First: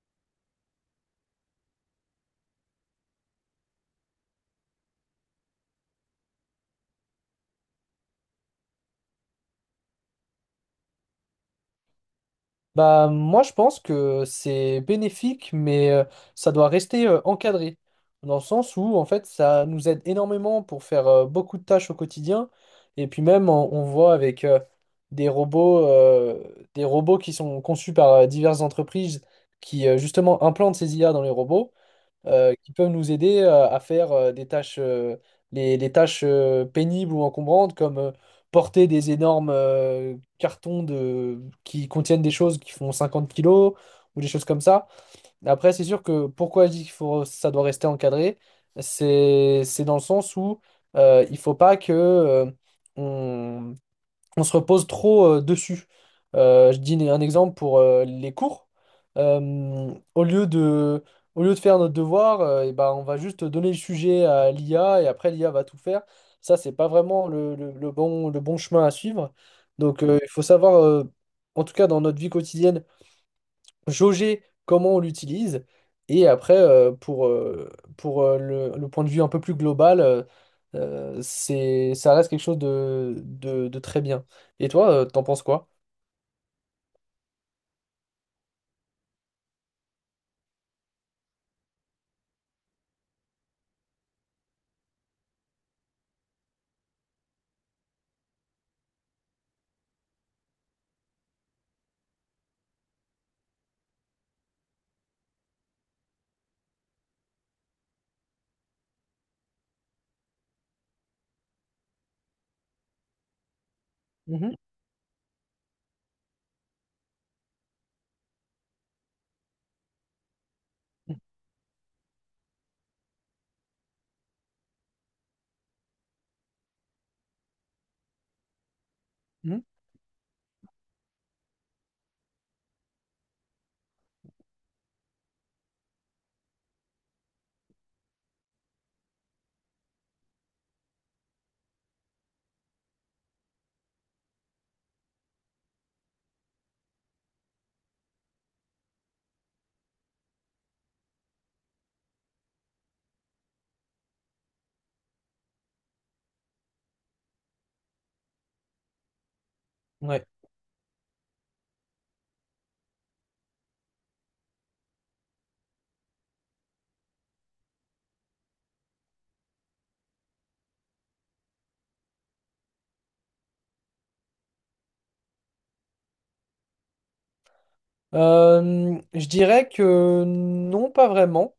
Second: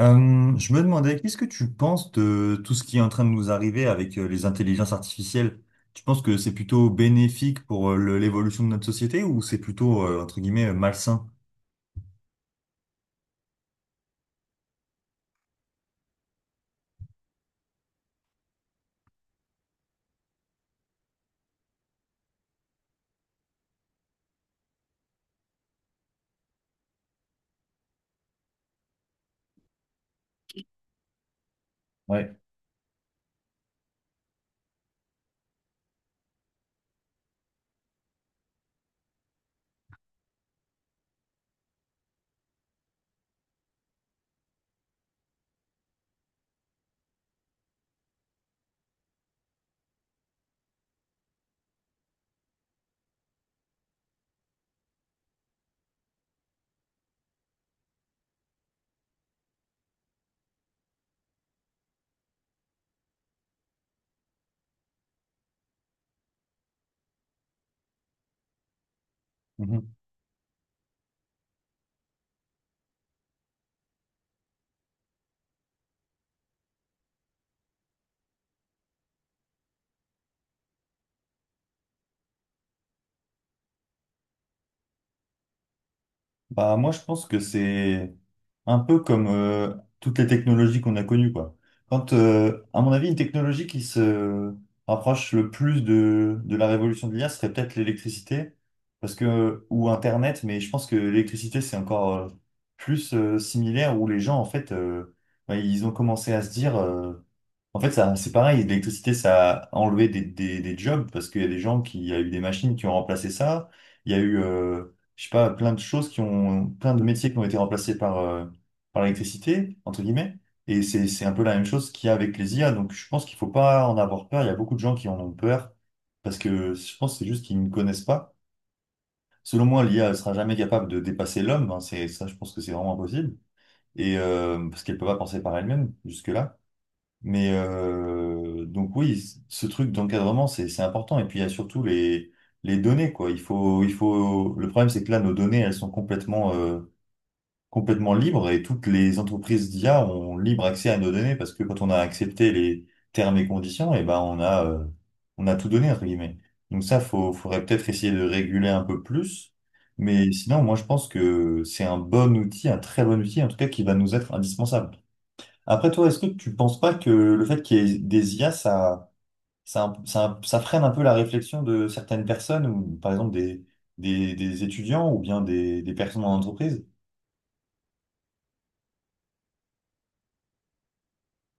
Je me demandais, qu'est-ce que tu penses de tout ce qui est en train de nous arriver avec les intelligences artificielles? Tu penses que c'est plutôt bénéfique pour l'évolution de notre société ou c'est plutôt, entre guillemets, malsain? Bah, moi, je pense que c'est bénéfique, mais ça doit rester encadré. Dans le sens où, en fait, ça nous aide énormément pour faire beaucoup de tâches au quotidien. Et puis même, on voit avec des robots, euh, des robots qui sont conçus par diverses entreprises qui, justement, implantent ces IA dans les robots Ouais. Qui peuvent nous aider à faire des tâches, les tâches pénibles ou encombrantes, comme porter des énormes cartons qui contiennent des choses qui font 50 kilos ou des choses comme ça. Après, c'est sûr que pourquoi je dis qu'il faut, ça doit rester encadré, c'est dans le sens où il faut pas que euh, on se repose trop dessus. Je dis un exemple pour les cours. Euh, au lieu de, Au lieu de faire notre devoir, eh ben, on va juste donner le sujet à l'IA et après l'IA va tout faire. Ça, c'est pas vraiment le bon chemin à suivre. Mhm. Donc, il faut savoir, en tout cas dans notre vie quotidienne, jauger comment on l'utilise. Et après, pour le point de vue un peu plus global, ça reste quelque chose de très bien. Et toi, t'en penses quoi? Bah, moi, je pense que c'est un peu comme toutes les technologies qu'on a connues, quoi. À mon avis, une technologie qui se rapproche le plus de la révolution de l'IA serait peut-être l'électricité, parce que, ou Internet, mais je pense que l'électricité, c'est encore plus similaire où les gens, en fait, bah, ils ont commencé à se dire en fait, ça, c'est pareil, l'électricité, ça a enlevé des jobs parce qu'il y a des gens qui, il y a eu des machines qui ont remplacé ça. Il y a eu, Mhm, euh, je sais pas, plein de choses qui ont, plein de métiers qui ont été remplacés par, par l'électricité, entre guillemets. Et c'est un peu la même chose qu'il y a avec les IA. Donc, je pense qu'il faut pas en avoir peur. Il y a beaucoup de gens qui en ont peur parce que je pense que c'est juste qu'ils ne connaissent pas. mhm. Selon moi, l'IA ne sera jamais capable de dépasser l'homme, hein. C'est ça, je pense que c'est vraiment impossible. Parce qu'elle peut pas penser par elle-même jusque-là. Mais donc oui, ce truc d'encadrement, c'est important. Et puis il y a surtout les données, quoi. Il faut... Le problème, c'est que là, nos données, elles sont complètement, complètement libres et toutes les entreprises d'IA ont libre accès à nos données parce que quand on a accepté les termes et conditions, et ben on a tout donné, entre guillemets. Donc ça, faudrait peut-être essayer de réguler un peu plus. Ouais. Mais sinon, moi, je pense que c'est un bon outil, un très bon outil, en tout cas, qui va nous être indispensable. Après toi, est-ce que tu penses pas que le fait qu'il y ait des IA, ça freine un peu la réflexion de certaines personnes, ou par exemple des étudiants ou bien des personnes en entreprise? Je dirais que non, pas vraiment.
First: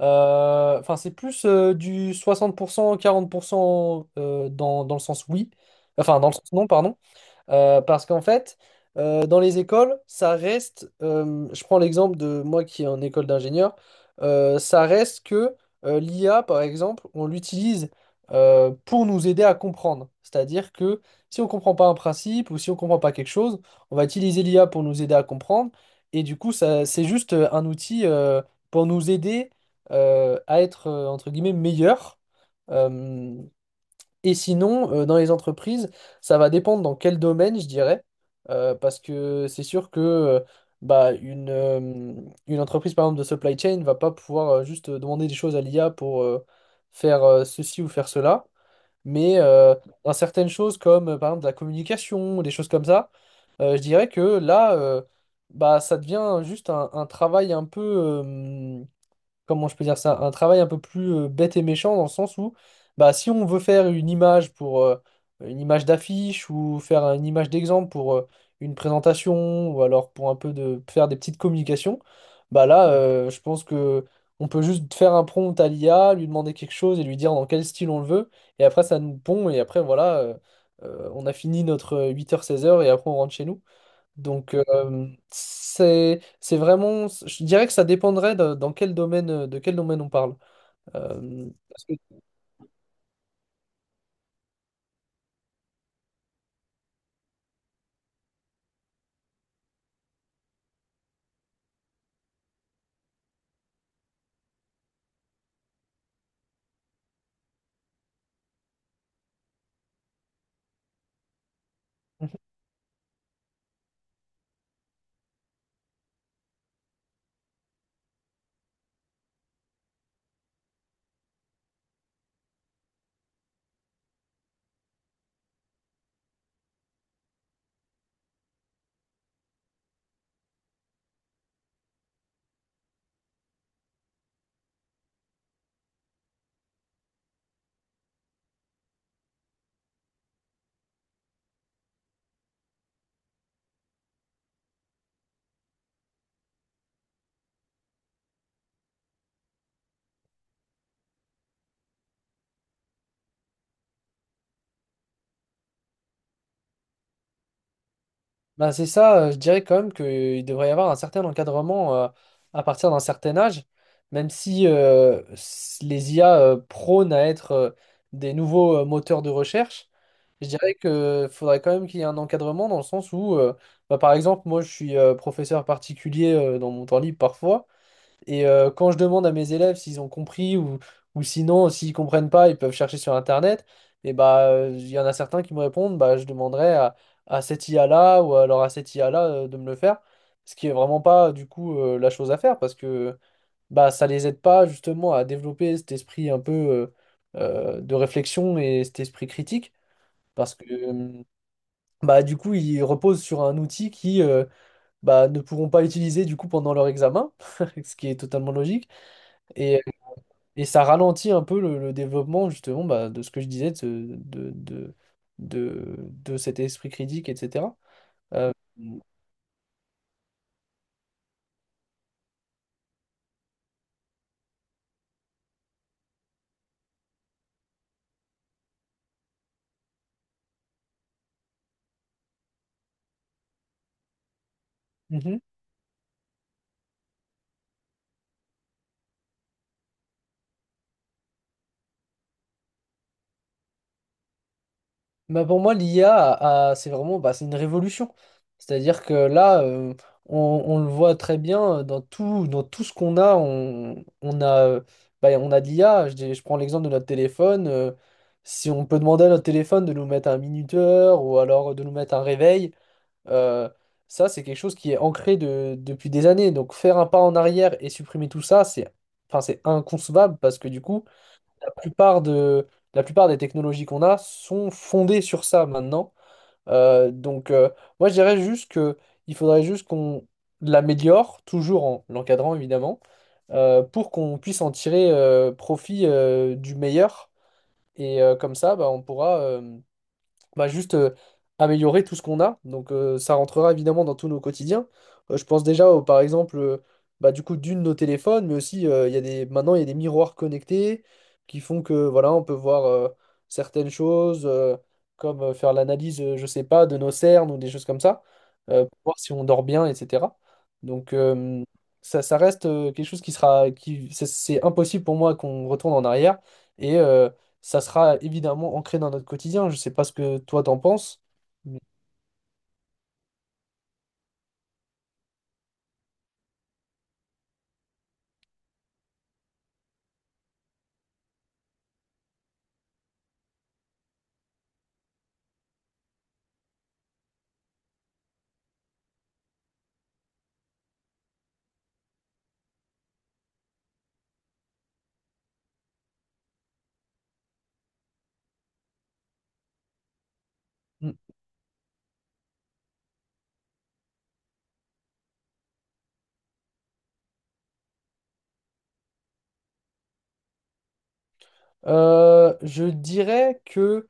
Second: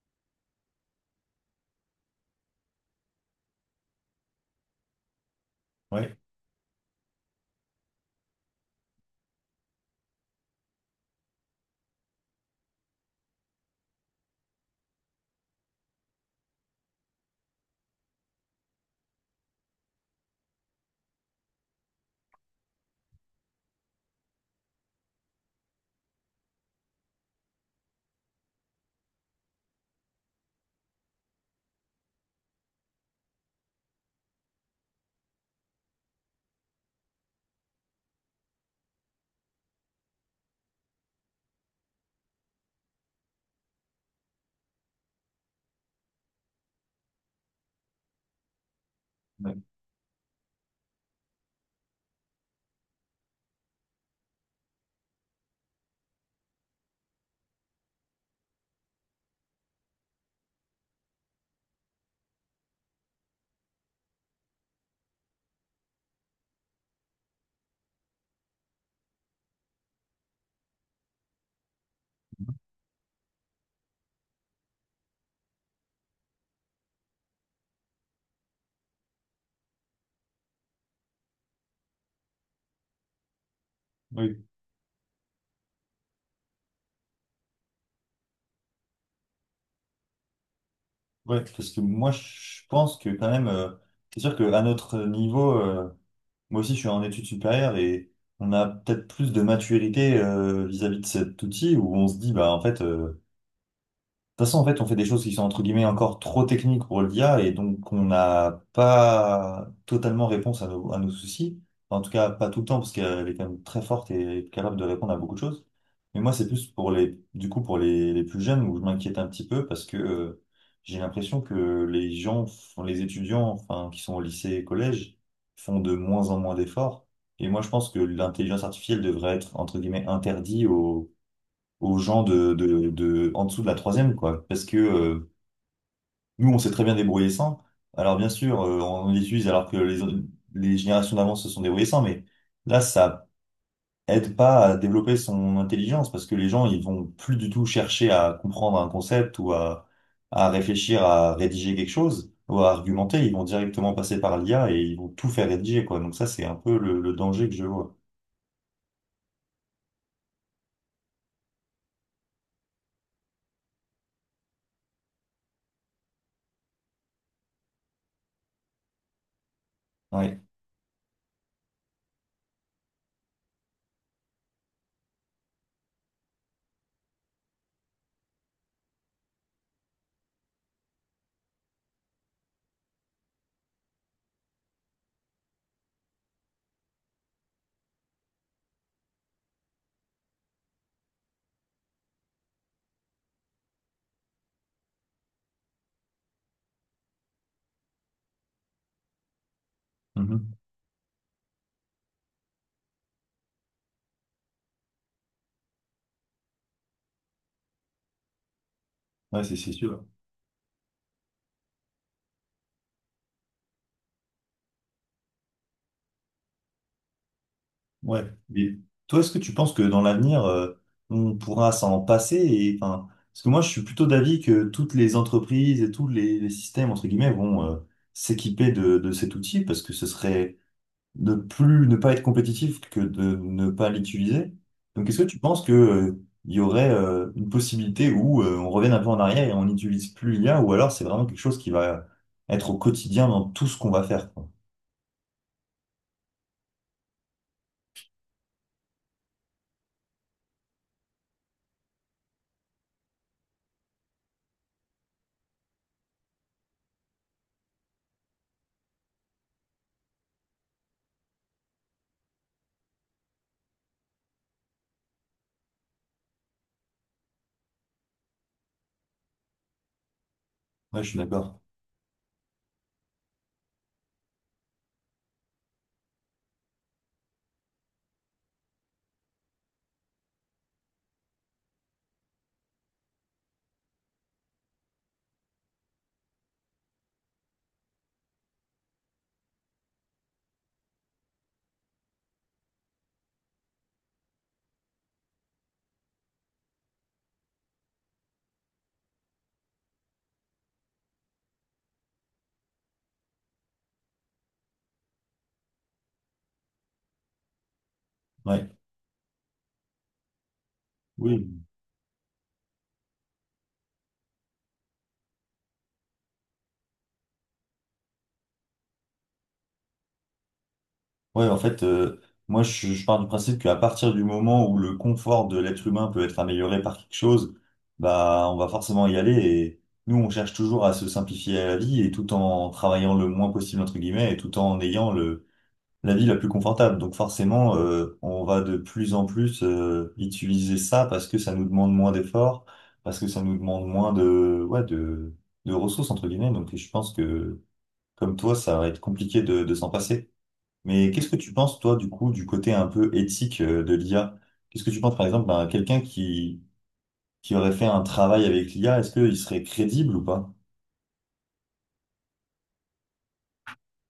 Enfin, c'est plus du 60%, 40% dans le sens oui. Ouais. Enfin, dans le sens non, pardon. Parce qu'en fait, dans les écoles, ça reste, je prends l'exemple de moi qui est en école d'ingénieur, ça reste que l'IA, par exemple, on l'utilise pour nous aider à comprendre. C'est-à-dire que si on ne comprend pas un principe ou si on ne comprend pas quelque chose, on va utiliser l'IA pour nous aider à comprendre. Et du coup, ça, c'est juste un outil pour nous aider à être, entre guillemets, meilleur. Et sinon, dans les entreprises, ça va dépendre dans quel domaine, je dirais. Parce que c'est sûr que bah, une entreprise, par exemple, de supply chain, ne va pas pouvoir juste demander des choses à l'IA pour faire ceci ou faire cela. Mais Ouais. Dans certaines choses comme par exemple de la communication, des choses comme ça, je dirais que là, bah, ça devient juste un travail un peu, comment je peux dire ça, un travail un peu plus bête et méchant, dans le sens où bah, si on veut faire une image pour une image d'affiche ou faire une image d'exemple pour une présentation ou alors pour un peu de faire des petites communications, bah là je pense que on peut juste faire un prompt à l'IA, lui demander quelque chose et lui dire dans quel style on le veut, et après ça nous pond et après voilà on a fini notre 8h-16h et après on rentre chez nous. Oui, Donc, c'est vraiment, je dirais que ça dépendrait dans quel domaine, de quel domaine on parle. ouais, Euh, parce que parce que- moi, je pense que quand même, c'est sûr qu'à notre niveau, moi aussi, je suis en études supérieures et on a peut-être plus de maturité vis-à-vis de cet outil où on se dit, bah en fait, toute façon, en fait, on fait des choses qui sont entre guillemets encore trop techniques pour l'IA et donc on n'a pas totalement réponse à à nos soucis. Enfin, en tout cas, pas tout le temps parce qu'elle est quand même très forte et capable de répondre à beaucoup de choses. Mais moi, c'est plus pour les, du coup, pour les plus jeunes où je m'inquiète un petit peu parce que j'ai l'impression que les étudiants, enfin, qui sont au lycée et collège, font de moins en moins d'efforts. Et moi, je pense que l'intelligence artificielle devrait être entre guillemets interdite aux gens de en dessous de la troisième, quoi. Parce que nous, on s'est très bien débrouillé sans. Alors bien sûr, on les utilise alors que les générations d'avant se sont débrouillées sans, mais là, ça aide pas à développer son intelligence parce que les gens, ils vont plus du tout chercher à comprendre un concept ou à réfléchir à rédiger quelque chose ou à argumenter. Ils vont directement passer par l'IA et ils vont tout faire rédiger, quoi. Donc ça, c'est un peu le danger que je vois. Bah, c'est ça, je dirais quand même qu'il devrait y avoir un certain encadrement à partir d'un certain âge, même si les IA prônent à être des nouveaux moteurs de recherche. Ouais. Je dirais que faudrait quand même qu'il y ait un encadrement dans le sens où, bah, par exemple, moi je suis professeur particulier dans mon temps libre parfois. Et quand je demande à mes élèves s'ils ont compris ou sinon, s'ils comprennent pas, ils peuvent chercher sur Internet. Et bah, il y en a certains qui me répondent, bah, je demanderai à cette IA-là ou alors à cette IA-là de me le faire. Ce qui est vraiment pas, du coup, la chose à faire, parce que bah, ça les aide pas justement à développer cet esprit un peu de réflexion et cet esprit critique, Mhm. parce que bah, du coup, ils reposent sur un outil qui bah, ne pourront pas utiliser du coup pendant leur examen, ce qui est totalement logique. Ouais, c'est Et sûr. et ça ralentit un peu le développement, justement bah, de ce que je disais, de, ce- de cet esprit critique, etc. Ouais. Euh, Mais toi, est-ce que tu penses que dans l'avenir, on pourra s'en passer et, enfin, parce que moi, je suis plutôt d'avis que toutes les entreprises et tous les systèmes, entre guillemets, vont s'équiper de cet outil parce que ce serait ne pas être compétitif que de ne pas l'utiliser. Donc, est-ce que tu mhm. penses que, il y aurait une possibilité où on revienne un peu en arrière et on n'utilise plus l'IA ou alors c'est vraiment quelque chose qui va être au quotidien dans tout ce qu'on va faire, quoi. Bah, pour moi, l'IA, c'est vraiment bah, c'est une révolution. C'est-à-dire que là, on, on le voit très bien dans tout ce qu'on a, bah, on a de l'IA. Je prends l'exemple de notre téléphone. Si on peut demander à notre téléphone de nous mettre un minuteur ou alors de nous mettre un réveil, Euh, ça, c'est quelque chose qui est ancré depuis des années. Donc faire un pas en arrière et supprimer tout ça, c'est enfin, c'est inconcevable, parce que du Ouais, coup, je suis d'accord. la plupart de, la plupart des technologies qu'on a sont fondées sur ça maintenant. Donc moi, je dirais juste que il faudrait juste qu'on l'améliore, toujours en l'encadrant évidemment, pour qu'on puisse en tirer profit du meilleur. Et comme ça, bah, va juste améliorer tout ce qu'on a. Donc ça rentrera évidemment dans tous nos quotidiens. Je pense déjà, par exemple, bah, du coup, nos téléphones, mais aussi, il y a des, maintenant, il y a des miroirs connectés qui font que, voilà, on peut voir certaines choses, comme faire l'analyse, je sais pas, de nos cernes ou des choses comme ça, Ouais. Pour voir si on dort bien, etc. Donc Oui. Ça reste quelque chose qui sera, qui, c'est impossible pour moi qu'on retourne en arrière. Et, ça sera évidemment ancré dans notre quotidien. Je sais pas ce que toi t'en penses. Ouais, en mais- fait, je pars du principe qu'à partir du moment où le confort de l'être humain peut être amélioré par quelque chose, bah, on va forcément y aller. Et nous, on cherche toujours à se simplifier la vie et tout en travaillant le moins possible, entre guillemets, et tout en ayant la vie la plus confortable. Donc, forcément, on va de plus en plus, utiliser ça parce que ça nous demande moins d'efforts, parce que ça nous demande moins de, ouais, de ressources, entre guillemets. Donc, je pense que, comme toi, ça va être compliqué de s'en passer. Mais Mm. qu'est-ce que tu penses, toi, du coup, du côté un peu éthique de l'IA? Qu'est-ce que tu penses, par exemple, ben, qui aurait fait un travail avec l'IA, est-ce qu'il serait crédible ou pas? Je dirais que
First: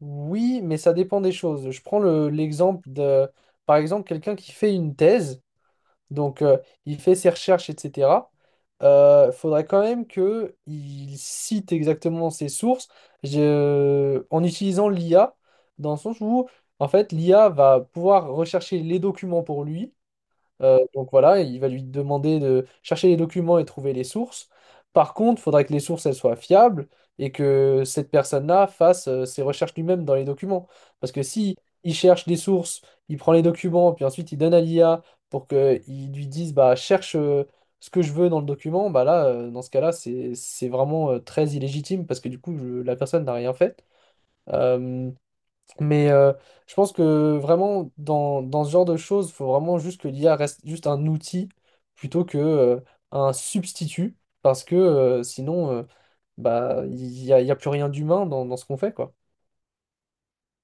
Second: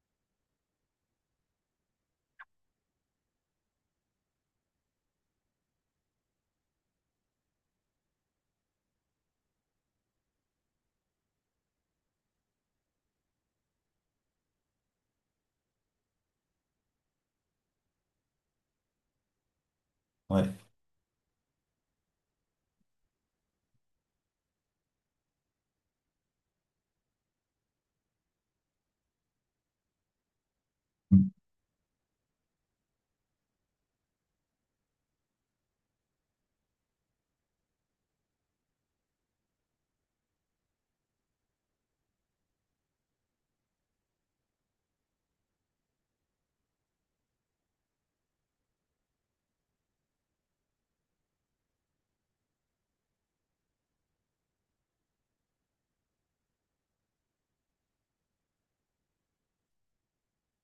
oui, mais ça dépend des choses. Je prends l'exemple par exemple, quelqu'un qui fait une thèse, donc il fait ses recherches, etc. Faudrait quand même que il cite exactement ses sources en utilisant l'IA, dans le sens où, en fait, l'IA va pouvoir rechercher les documents pour lui. Ouais. Donc voilà, il va lui demander de chercher les documents et trouver les sources. Par contre, il faudra que les sources elles soient fiables et que cette personne-là fasse ses recherches lui-même dans les documents. Parce que si il cherche des sources, il prend les documents, puis ensuite il donne à l'IA pour qu'il lui dise bah cherche ce que je veux dans le document, bah là, dans ce cas-là, c'est vraiment très illégitime, parce que du coup, la personne n'a rien fait. Euh, mais je pense que vraiment, dans ce genre de choses, il faut vraiment juste que l'IA reste juste un outil plutôt que un substitut, parce que sinon, bah, il y a plus rien d'humain dans ce qu'on fait, quoi.